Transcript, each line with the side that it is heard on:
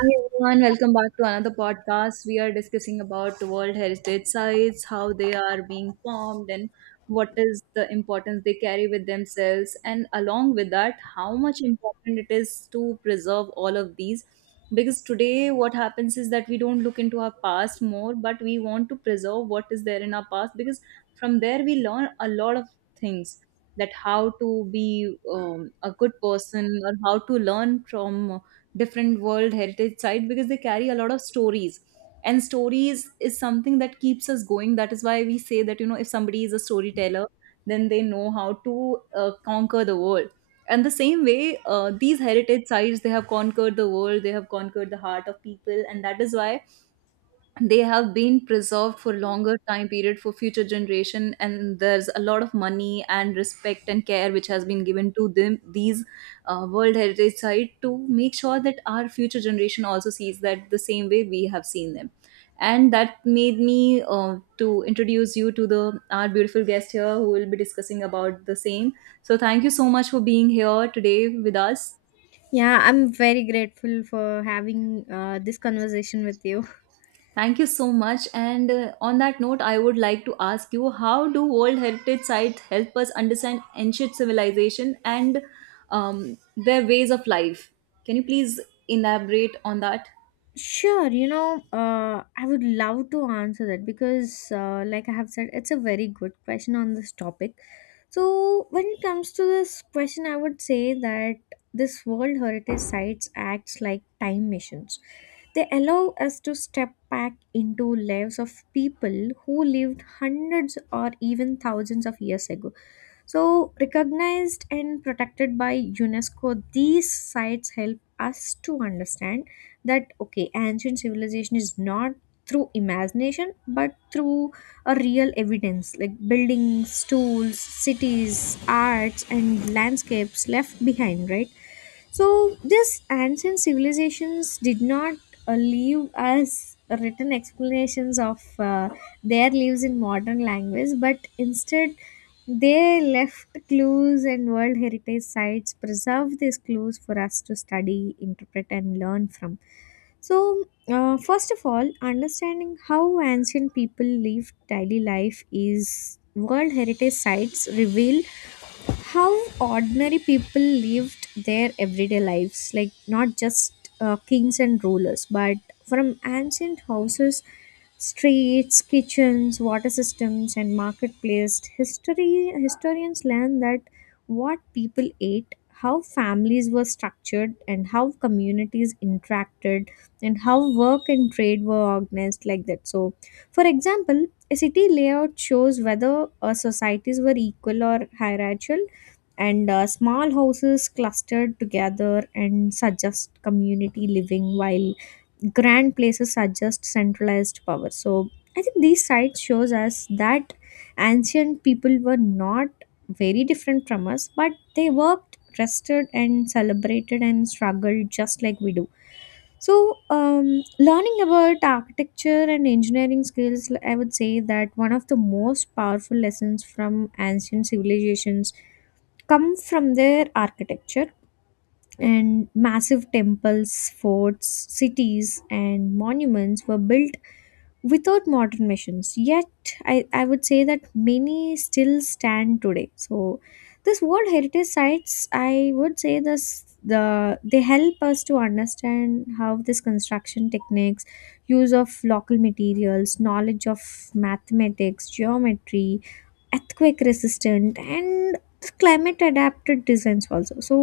right: Hi everyone, welcome back to another podcast. We are discussing about the World Heritage Sites, how they are being formed, and what is the importance they carry with themselves, and along with that, how much important it is to preserve all of these. Because today, what happens is that we don't look into our past more, but we want to preserve what is there in our past because from there we learn a lot of things that how to be a good person or how to learn from different world heritage site because they carry a lot of stories, and stories is something that keeps us going. That is why we say that you know if somebody is a storyteller, then they know how to conquer the world. And the same way these heritage sites, they have conquered the world, they have conquered the heart of people, and that is why they have been preserved for longer time period for future generation, and there's a lot of money and respect and care which has been given to them, these world heritage site, to make sure that our future generation also sees that the same way we have seen them. And that made me to introduce you to the our beautiful guest here who will be discussing about the same. So thank you so much for being here today with us.
left: Yeah, I'm very grateful for having this conversation with you.
right: Thank you so much. And on that note, I would like to ask you, how do World Heritage Sites help us understand ancient civilization and their ways of life? Can you please elaborate on that?
left: Sure, you know, I would love to answer that because, like I have said, it's a very good question on this topic. So, when it comes to this question, I would say that this World Heritage Sites acts like time machines. They allow us to step back into lives of people who lived hundreds or even thousands of years ago. So, recognized and protected by UNESCO, these sites help us to understand that okay, ancient civilization is not through imagination but through a real evidence like buildings, tools, cities, arts, and landscapes left behind, right? So these ancient civilizations did not leave us written explanations of their lives in modern language, but instead they left clues, and world heritage sites preserve these clues for us to study, interpret, and learn from. So, first of all, understanding how ancient people lived daily life is World Heritage Sites reveal how ordinary people lived their everyday lives, like not just kings and rulers but from ancient houses, streets, kitchens, water systems, and marketplace history. Historians learn that what people ate, how families were structured, and how communities interacted, and how work and trade were organized, like that. So for example, a city layout shows whether societies were equal or hierarchical, and small houses clustered together and suggest community living, while grand places suggest centralized power. So I think these sites shows us that ancient people were not very different from us, but they worked, rested, and celebrated, and struggled just like we do. So learning about architecture and engineering skills, I would say that one of the most powerful lessons from ancient civilizations come from their architecture, and massive temples, forts, cities, and monuments were built without modern machines, yet I would say that many still stand today. So this world heritage sites, I would say this, they help us to understand how this construction techniques, use of local materials, knowledge of mathematics, geometry, earthquake resistant and climate adapted designs also. So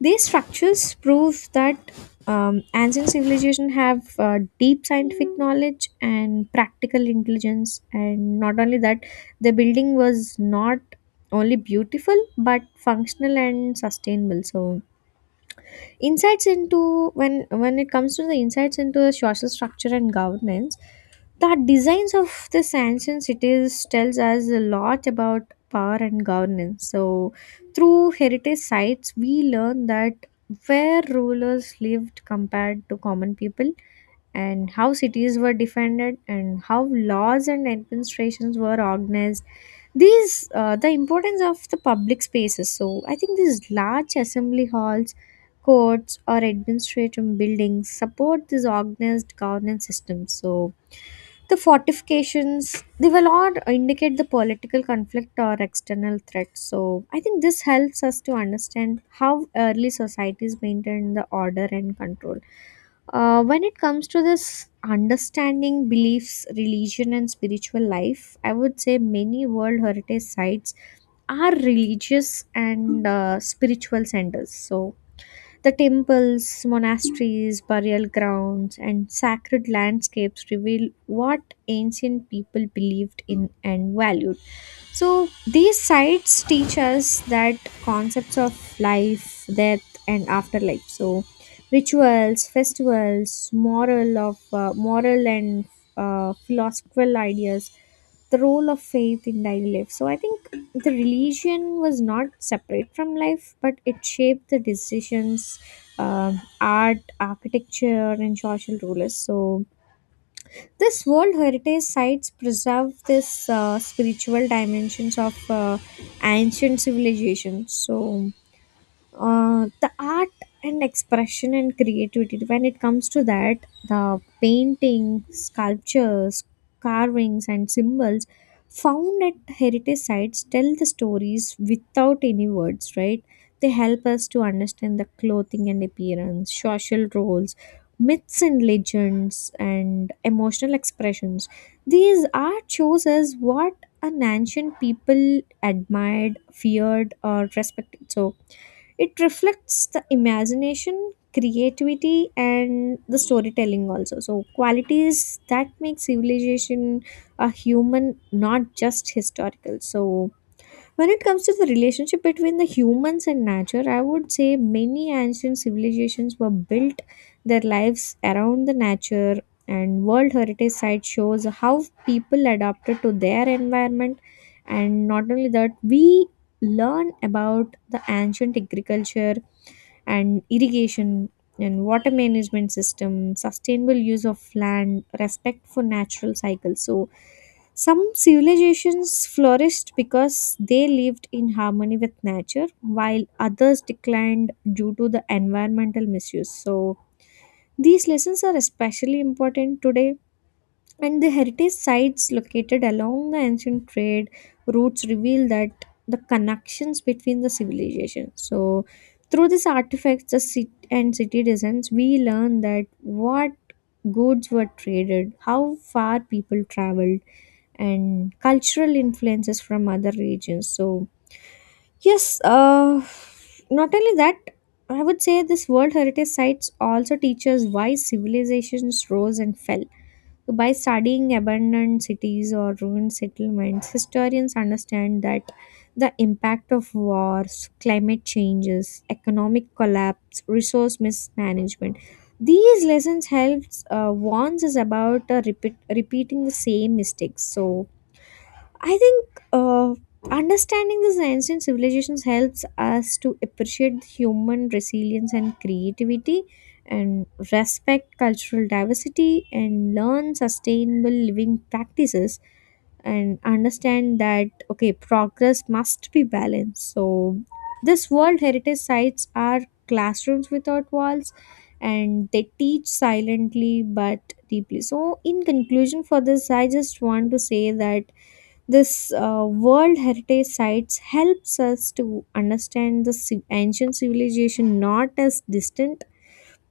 left: these structures prove that ancient civilization have deep scientific knowledge and practical intelligence, and not only that, the building was not only beautiful but functional and sustainable. So insights into, when it comes to the insights into the social structure and governance, the designs of the ancient cities tells us a lot about power and governance. So through heritage sites we learn that where rulers lived compared to common people, and how cities were defended, and how laws and administrations were organized. These the importance of the public spaces, so I think these large assembly halls, courts, or administrative buildings support these organized governance systems. So the fortifications, they will not indicate the political conflict or external threat. So I think this helps us to understand how early societies maintained the order and control. When it comes to this understanding beliefs, religion, and spiritual life, I would say many World Heritage Sites are religious and spiritual centers. So, the temples, monasteries, burial grounds, and sacred landscapes reveal what ancient people believed in and valued. So these sites teach us that concepts of life, death, and afterlife. So rituals, festivals, moral and philosophical ideas, the role of faith in daily life. So I think the religion was not separate from life, but it shaped the decisions, art, architecture, and social rulers. So this World Heritage Sites preserve this spiritual dimensions of ancient civilizations. So the art and expression and creativity, when it comes to that, the painting, sculptures, carvings, and symbols found at heritage sites tell the stories without any words, right? They help us to understand the clothing and appearance, social roles, myths and legends, and emotional expressions. These art shows us what an ancient people admired, feared, or respected. So it reflects the imagination, creativity, and the storytelling also. So, qualities that make civilization a human, not just historical. So, when it comes to the relationship between the humans and nature, I would say many ancient civilizations were built their lives around the nature, and World Heritage Site shows how people adapted to their environment. And not only that, we learn about the ancient agriculture and irrigation and water management system, sustainable use of land, respect for natural cycles. So some civilizations flourished because they lived in harmony with nature, while others declined due to the environmental misuse. So these lessons are especially important today. And the heritage sites located along the ancient trade routes reveal that the connections between the civilizations. So, through these artifacts, the city and city designs, we learn that what goods were traded, how far people traveled, and cultural influences from other regions. So, yes, not only that, I would say this World Heritage Sites also teaches why civilizations rose and fell. By studying abandoned cities or ruined settlements, historians understand that the impact of wars, climate changes, economic collapse, resource mismanagement. These lessons helps warns us about repeating the same mistakes. So I think uh, understanding these ancient civilizations helps us to appreciate human resilience and creativity, and respect cultural diversity, and learn sustainable living practices, and understand that okay, progress must be balanced. So, this World Heritage sites are classrooms without walls, and they teach silently but deeply. So, in conclusion, for this, I just want to say that this world heritage sites helps us to understand the ancient civilization not as distant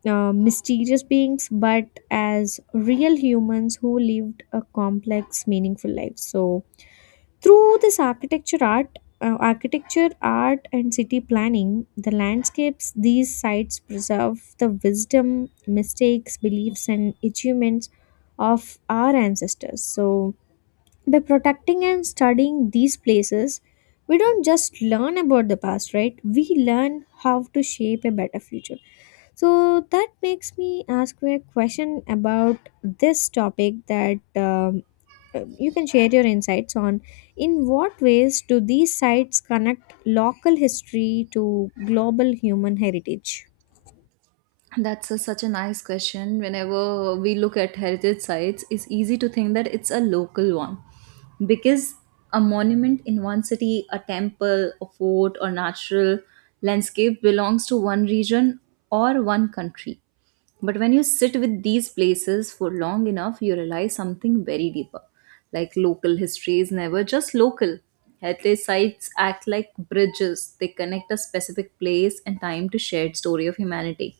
left: mysterious beings but as real humans who lived a complex meaningful life. So through this architecture art and city planning, the landscapes, these sites preserve the wisdom, mistakes, beliefs, and achievements of our ancestors. So by protecting and studying these places, we don't just learn about the past, right? We learn how to shape a better future. So that makes me ask you a question about this topic that you can share your insights on. In what ways do these sites connect local history to global human heritage?
right: That's a, such a nice question. Whenever we look at heritage sites, it's easy to think that it's a local one because a monument in one city, a temple, a fort, or natural landscape belongs to one region or one country. But when you sit with these places for long enough, you realize something very deeper. Like, local history is never just local. Heritage sites act like bridges, they connect a specific place and time to shared story of humanity.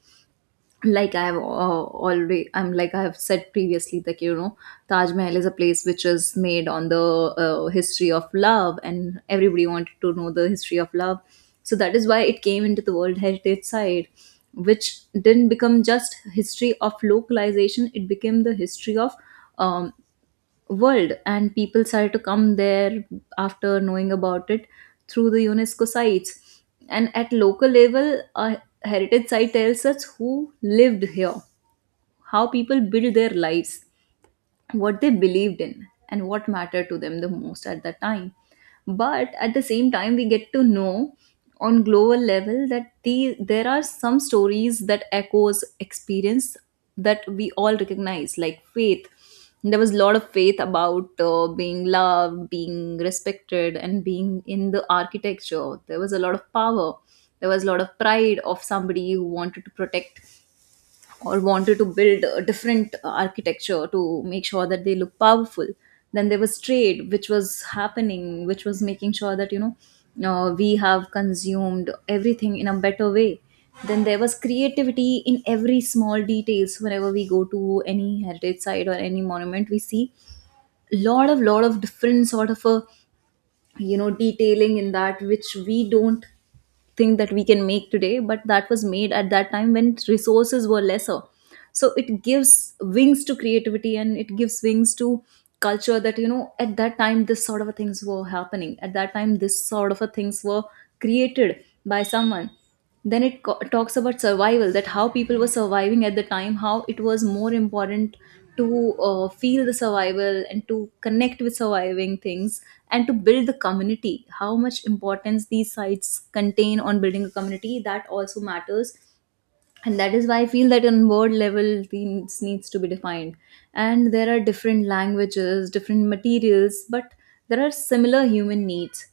right: Like I've already I'm like I've said previously that you know Taj Mahal is a place which is made on the history of love, and everybody wanted to know the history of love. So that is why it came into the world heritage site, which didn't become just history of localization, it became the history of um, world, and people started to come there after knowing about it through the UNESCO sites. And at local level, a heritage site tells us who lived here, how people build their lives, what they believed in, and what mattered to them the most at that time. But at the same time, we get to know on global level that there are some stories that echoes experience that we all recognize, like faith. There was a lot of faith about being loved, being respected, and being in the architecture. There was a lot of power, there was a lot of pride of somebody who wanted to protect or wanted to build a different architecture to make sure that they look powerful. Then there was trade which was happening, which was making sure that you know we have consumed everything in a better way. Then there was creativity in every small details. Whenever we go to any heritage site or any monument, we see lot of different sort of a, you know, detailing in that which we don't think that we can make today, but that was made at that time when resources were lesser. So it gives wings to creativity and it gives wings to culture, that you know at that time this sort of a things were happening, at that time this sort of a things were created by someone. Then talks about survival, that how people were surviving at the time, how it was more important to feel the survival and to connect with surviving things, and to build the community. How much importance these sites contain on building a community, that also matters. And that is why I feel that on board level things needs to be defined. And there are different languages, different materials, but there are similar human needs.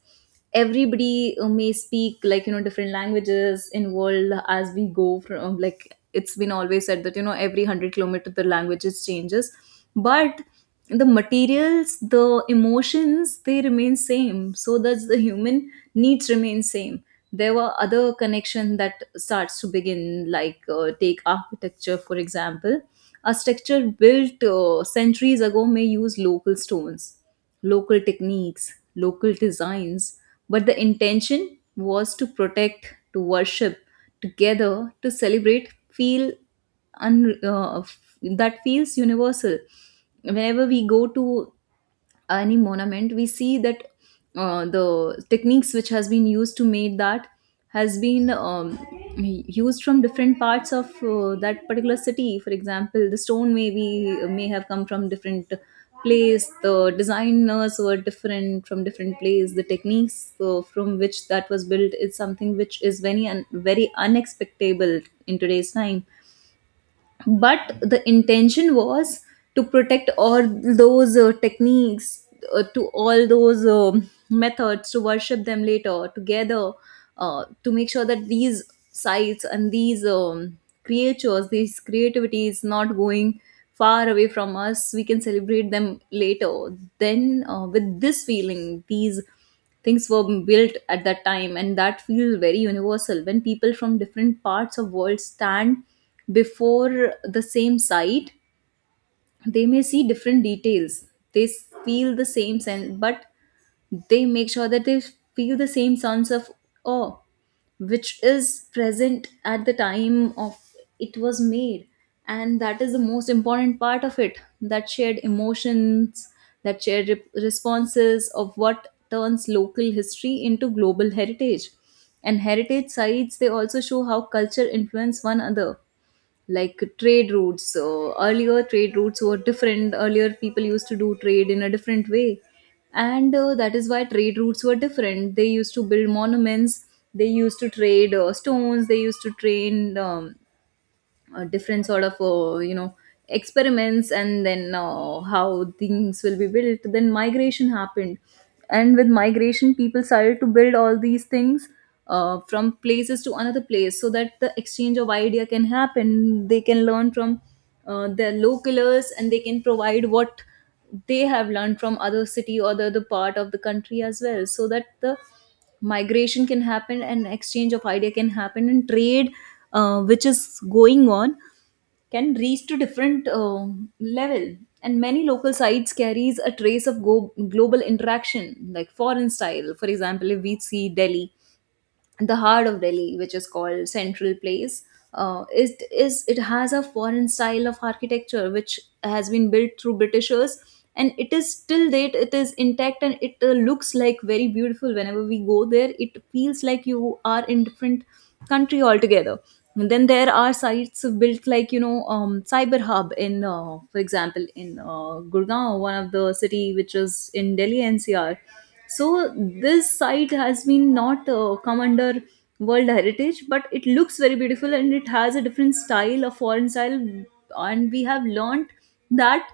right: Everybody may speak, like, you know, different languages in world. As we go from like, it's been always said that you know every 100 kilometer the languages changes. But the materials, the emotions, they remain same. So does the human needs remain same. There were other connection that starts to begin, like take architecture for example. A structure built centuries ago may use local stones, local techniques, local designs. But the intention was to protect, to worship together, to celebrate, that feels universal. Whenever we go to any monument, we see that the techniques which has been used to make that has been used from different parts of that particular city. For example, the stone may have come from different place, the designers were different from different place, the techniques from which that was built is something which is very unexpectable in today's time. But the intention was to protect all those techniques, to all those methods, to worship them later together, to make sure that these sites and these creatures, these creativity is not going far away from us, we can celebrate them later. Then with this feeling these things were built at that time, and that feels very universal when people from different parts of world stand before the same site. They may see different details, feel the same sense, but they make sure that they feel the same sense of awe which is present at the time of it was made. And that is the most important part of it, that shared emotions, that responses of what turns local history into global heritage. And heritage sites, they also show how culture influence one another, like trade routes. So earlier trade routes were different. Earlier people used to do trade in a different way, and that is why trade routes were different. They used to build monuments. They used to trade stones. They used to train different sort of you know experiments, and then how things will be built. Then migration happened, and with migration people started to build all these things from places to another place, so that the exchange of idea can happen. They can learn from their localers, and they can provide what they have learned from other city or the other part of the country as well, so that the migration can happen and exchange of idea can happen, and trade which is going on can reach to different level. And many local sites carries a trace of global interaction, like foreign style. For example, if we see Delhi, the heart of Delhi, which is called Central Place, it has a foreign style of architecture which has been built through Britishers, and it is still date it is intact, and it looks like very beautiful. Whenever we go there, it feels like you are in different country altogether. And then there are sites built like, you know, Cyber Hub in, for example, in Gurgaon, one of the city which is in Delhi NCR. So this site has been not come under world heritage, but it looks very beautiful, and it has a different style, a foreign style. And we have learnt that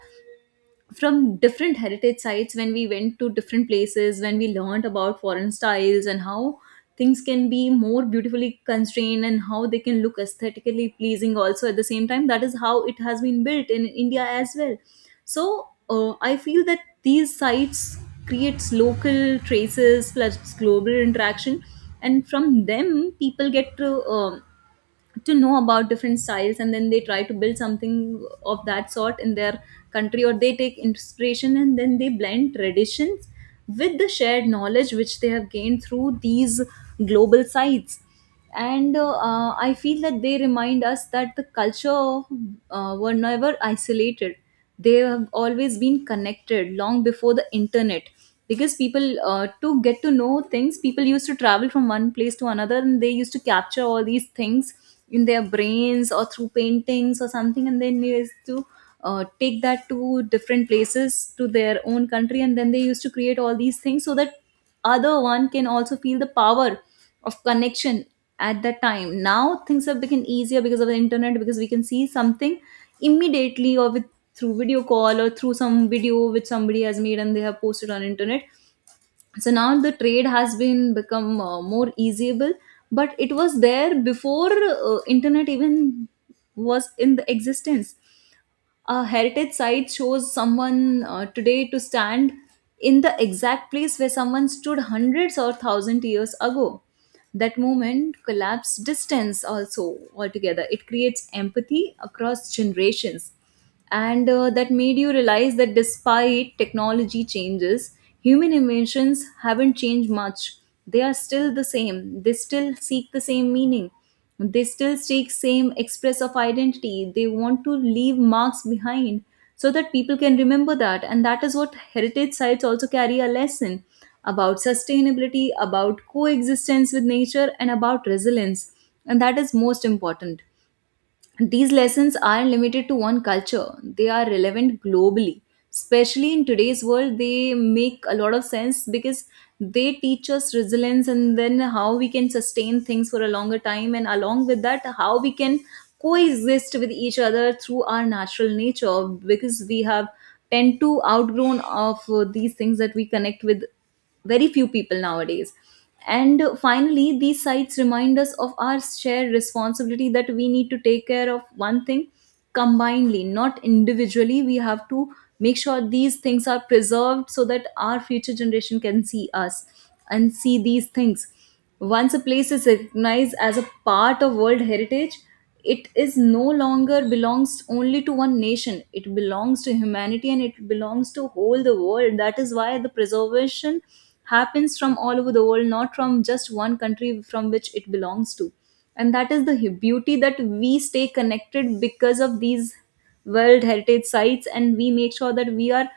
right: from different heritage sites when we went to different places, when we learned about foreign styles and how things can be more beautifully constrained and how they can look aesthetically pleasing also at the same time. That is how it has been built in India as well. So I feel that these sites creates local traces plus global interaction, and from them people get to know about different styles, and then they try to build something of that sort in their country, or they take inspiration and then they blend traditions with the shared knowledge which they have gained through these global sites. And I feel that they remind us that the culture were never isolated. They have always been connected long before the internet, because people to get to know things, people used to travel from one place to another, and they used to capture all these things in their brains or through paintings or something, and then they used to take that to different places, to their own country, and then they used to create all these things so that other one can also feel the power of connection at that time. Now things have Become easier because of the internet, because we can see something immediately or with through video call or through some video which somebody has made and they have posted on internet. So now the trade has been become more easyable, but it was there before internet even was in the existence. A heritage site shows someone today to stand in the exact place where someone stood hundreds or thousand years ago. That moment collapse distance also altogether, it creates empathy across generations. And that made you realize that despite technology changes, human inventions haven't changed much. They are still the same, they still seek the same meaning, they still seek same express of identity, they want to leave marks behind so that people can remember that. And that is what heritage sites also carry: a lesson about sustainability, about coexistence with nature, and about resilience. And that is most important. These lessons aren't limited to one culture, they are relevant globally. Especially in today's world, they make a lot of sense because they teach us resilience and then how we can sustain things for a longer time, and along with that, how we can coexist with each other through our natural nature, because we have tend to outgrown of these things that we connect with very few people nowadays. And finally, these sites remind us of our shared responsibility, that we need to take care of one thing combinedly, not individually. We have to make sure these things are preserved so that our future generation can see us and see these things. Once a place is recognized as a part of World Heritage, it is no longer belongs only to one nation. It belongs to humanity and it belongs to whole the world. That is why the preservation happens from all over the world, not from just one country from which it belongs to. And that is the beauty, that we stay connected because of these World Heritage sites, and we make sure that we are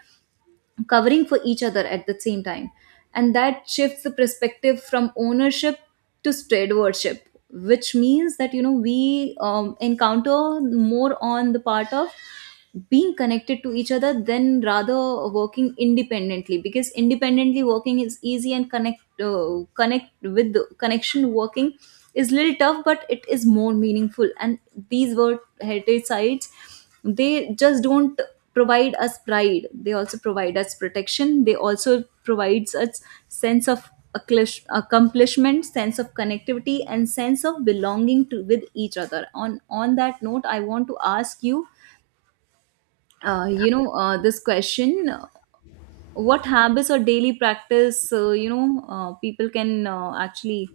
right: covering for each other at the same time. And that shifts the perspective from ownership to stewardship, which means that, you know, we encounter more on the part of being connected to each other than rather working independently, because independently working is easy, and connect with the connection working is little tough, but it is more meaningful. And these were heritage sites, they just don't provide us pride, they also provide us protection, they also provides us sense of accomplishment, sense of connectivity, and sense of belonging to with each other. On that note, I want to ask you, you know this question, what habits or daily practice, people can actually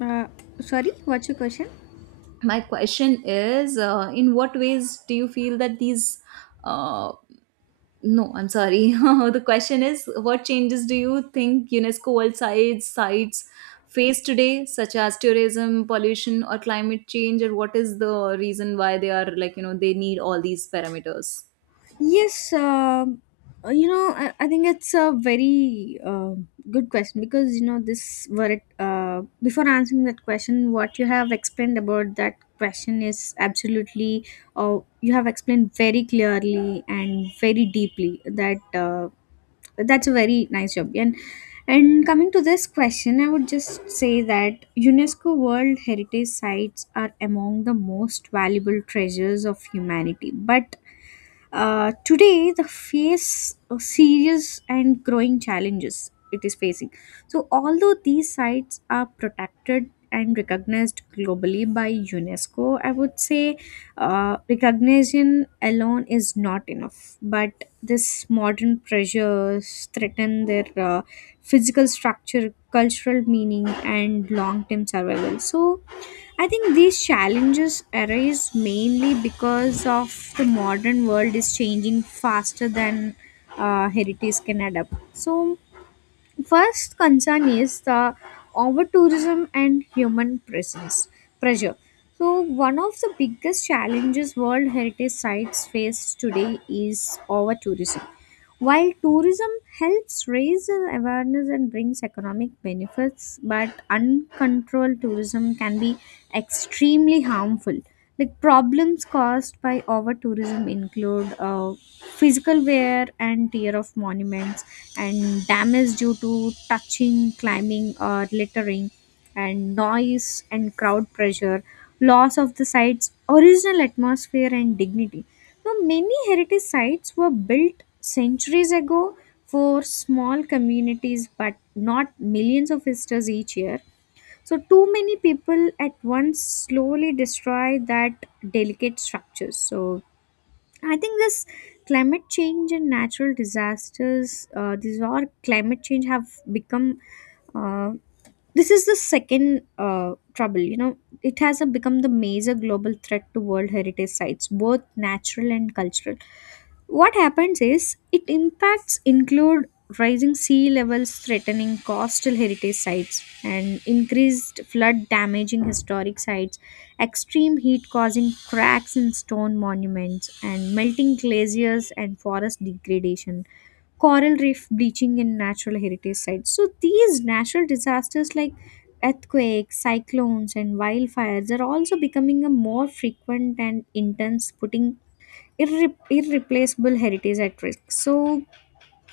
left: Uh, sorry, what's your question?
right: my question is, in what ways do you feel that these uh, No, I'm sorry. The question is, what changes do you think UNESCO World Sites sites face today, such as tourism, pollution, or climate change, or what is the reason why they are, like, you know, they need all these parameters?
left: Yes, you know, I think it's a very good question because you know this. Were it, before answering that question, what you have explained about that question is absolutely, you have explained very clearly and very deeply. That that's a very nice job. And coming to this question, I would just say that UNESCO World Heritage Sites are among the most valuable treasures of humanity, but today, the face a serious and growing challenges it is facing. So, although these sites are protected and recognized globally by UNESCO, I would say recognition alone is not enough. But this modern pressures threaten their physical structure, cultural meaning, and long-term survival. So I think these challenges arise mainly because of the modern world is changing faster than heritage can adapt. So, first concern is the over tourism and human presence pressure. So, one of the biggest challenges World Heritage Sites face today is over tourism. While tourism helps raise an awareness and brings economic benefits, but uncontrolled tourism can be extremely harmful. Like problems caused by over tourism include physical wear and tear of monuments, and damage due to touching, climbing, or littering, and noise and crowd pressure, loss of the site's original atmosphere and dignity. Now, many heritage sites were built centuries ago for small communities, but not millions of visitors each year. So, too many people at once slowly destroy that delicate structures. So, I think this climate change and natural disasters, these are climate change have become. Uh, this is the second trouble, you know, it has become the major global threat to world heritage sites, both natural and cultural. What happens is it impacts include rising sea levels threatening coastal heritage sites, and increased flood damaging historic sites, extreme heat causing cracks in stone monuments and melting glaciers and forest degradation, coral reef bleaching in natural heritage sites. So these natural disasters like earthquakes, cyclones, and wildfires are also becoming a more frequent and intense, putting irreplaceable heritage at risk. So,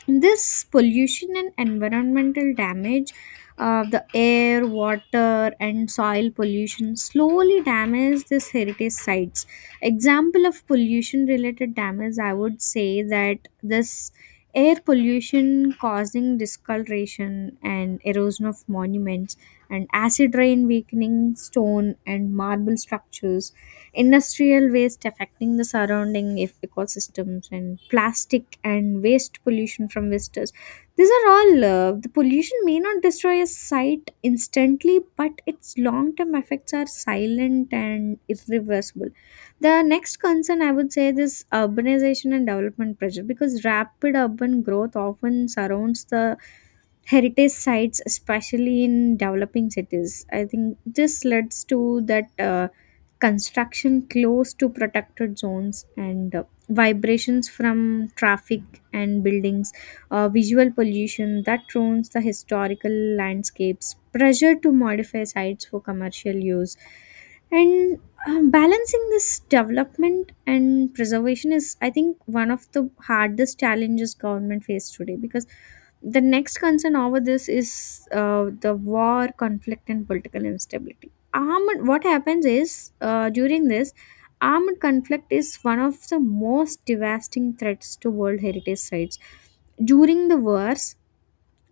left: this pollution and environmental damage, the air, water, and soil pollution slowly damage these heritage sites. Example of pollution related damage, I would say that this air pollution causing discoloration and erosion of monuments and acid rain weakening stone and marble structures, industrial waste affecting the surrounding ecosystems, and plastic and waste pollution from visitors. These are all the pollution may not destroy a site instantly, but its long term effects are silent and irreversible. The next concern, I would say, is urbanization and development pressure, because rapid urban growth often surrounds the heritage sites, especially in developing cities. I think this leads to that construction close to protected zones, and vibrations from traffic and buildings, visual pollution that ruins the historical landscapes, pressure to modify sites for commercial use, and balancing this development and preservation is, I think, one of the hardest challenges government face today. Because the next concern over this is the war conflict and political instability. Armed what happens is uh, during this armed conflict is one of the most devastating threats to world heritage sites. During the wars,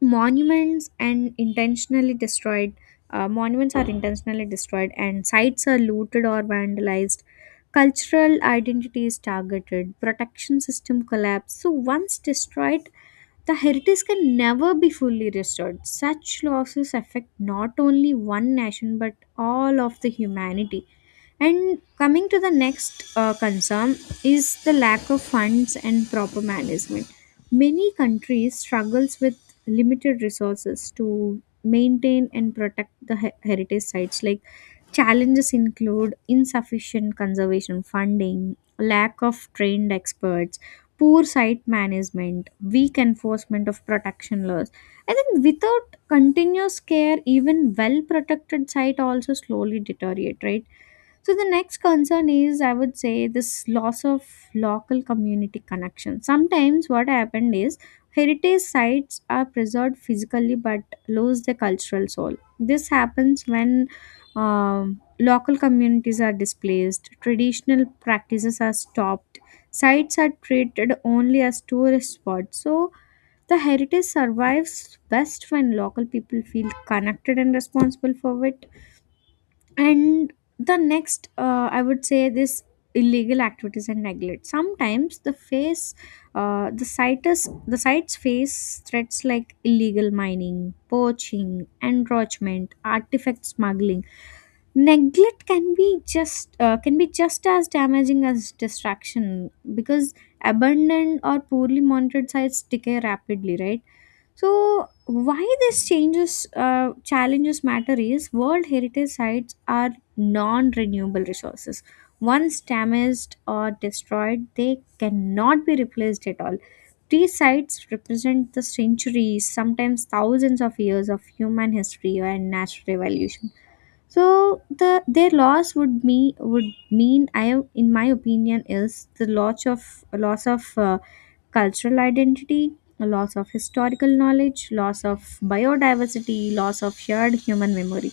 left: monuments and intentionally destroyed monuments are intentionally destroyed and sites are looted or vandalized, cultural identity is targeted, protection system collapse. So once destroyed, the heritage can never be fully restored. Such losses affect not only one nation but all of the humanity. And coming to the next concern is the lack of funds and proper management. Many countries struggles with limited resources to maintain and protect the heritage sites. Like, challenges include insufficient conservation funding, lack of trained experts, poor site management, weak enforcement of protection laws. I think without continuous care, even well protected site also slowly deteriorate, right? So the next concern is, I would say, this loss of local community connection. Sometimes what happened is heritage sites are preserved physically but lose their cultural soul. This happens when local communities are displaced, traditional practices are stopped, sites are treated only as tourist spots. So the heritage survives best when local people feel connected and responsible for it. And the next, I would say, this illegal activities and neglect. Sometimes the face the sites face threats like illegal mining, poaching, encroachment, artifact smuggling. Neglect can be just as damaging as distraction, because abandoned or poorly monitored sites decay rapidly, right? So why these changes challenges matter is World Heritage sites are non-renewable resources. Once damaged or destroyed, they cannot be replaced at all. These sites represent the centuries, sometimes thousands of years of human history and natural evolution. So their loss would mean, I in my opinion, is the loss of cultural identity, loss of historical knowledge, loss of biodiversity, loss of shared human memory.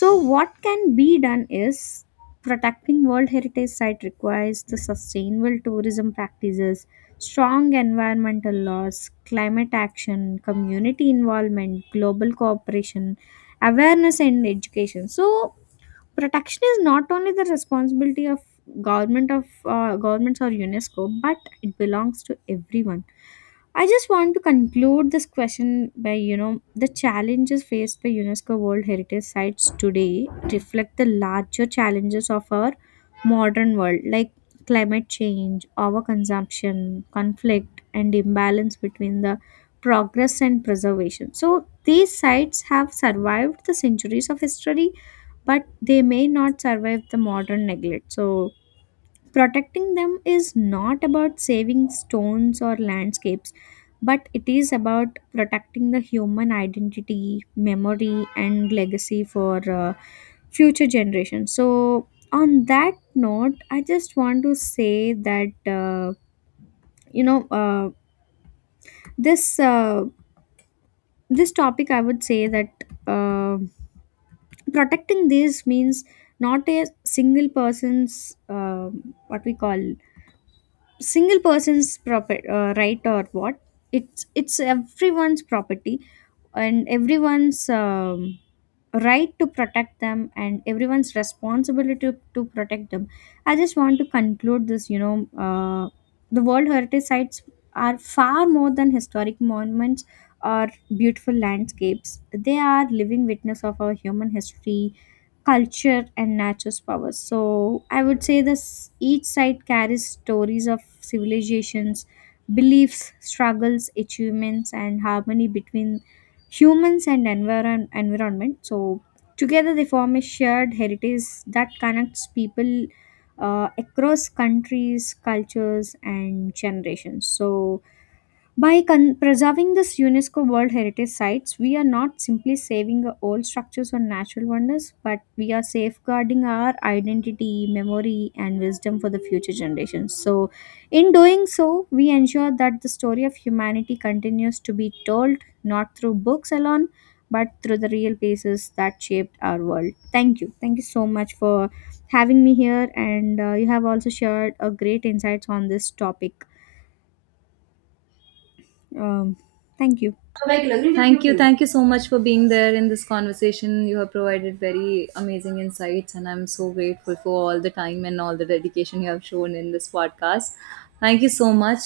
left: So, what can be done is, protecting World Heritage Site requires the sustainable tourism practices, strong environmental laws, climate action, community involvement, global cooperation, awareness, and education. So, protection is not only the responsibility of government of governments or UNESCO, but it belongs to everyone. I just want to conclude this question by, you know, the challenges faced by UNESCO world heritage sites today reflect the larger challenges of our modern world, like climate change, overconsumption, conflict, and imbalance between the progress and preservation. So these sites have survived the centuries of history, but they may not survive the modern neglect. So, protecting them is not about saving stones or landscapes, but it is about protecting the human identity, memory, and legacy for future generations. So, on that note, I just want to say that, you know uh, this uh, this topic, I would say that. um Protecting these means not a single person's um what we call single person's property, right, or what, it's everyone's property, and everyone's, right, to protect them, and everyone's responsibility to protect them. I just want to conclude this, you know, uh, the world heritage sites are far more than historic monuments or beautiful landscapes. They are living witness of our human history, culture, and nature's power. So I would say this, each side carries stories of civilizations, beliefs, struggles, achievements, and harmony between humans and environment. So together they form a shared heritage that connects people across countries, cultures, and generations. So by preserving this UNESCO World Heritage Sites, we are not simply saving old structures or natural wonders, but we are safeguarding our identity, memory, and wisdom for the future generations. So, in doing so, we ensure that the story of humanity continues to be told not through books alone, but through the real places that shaped our world. Thank you. Thank you so much for having me here, and you have also shared a great insights on this topic. Um, Thank you.
right: Thank you. Thank you so much for being there in this conversation. You have provided very amazing insights, and I'm so grateful for all the time and all the dedication you have shown in this podcast. Thank you so much.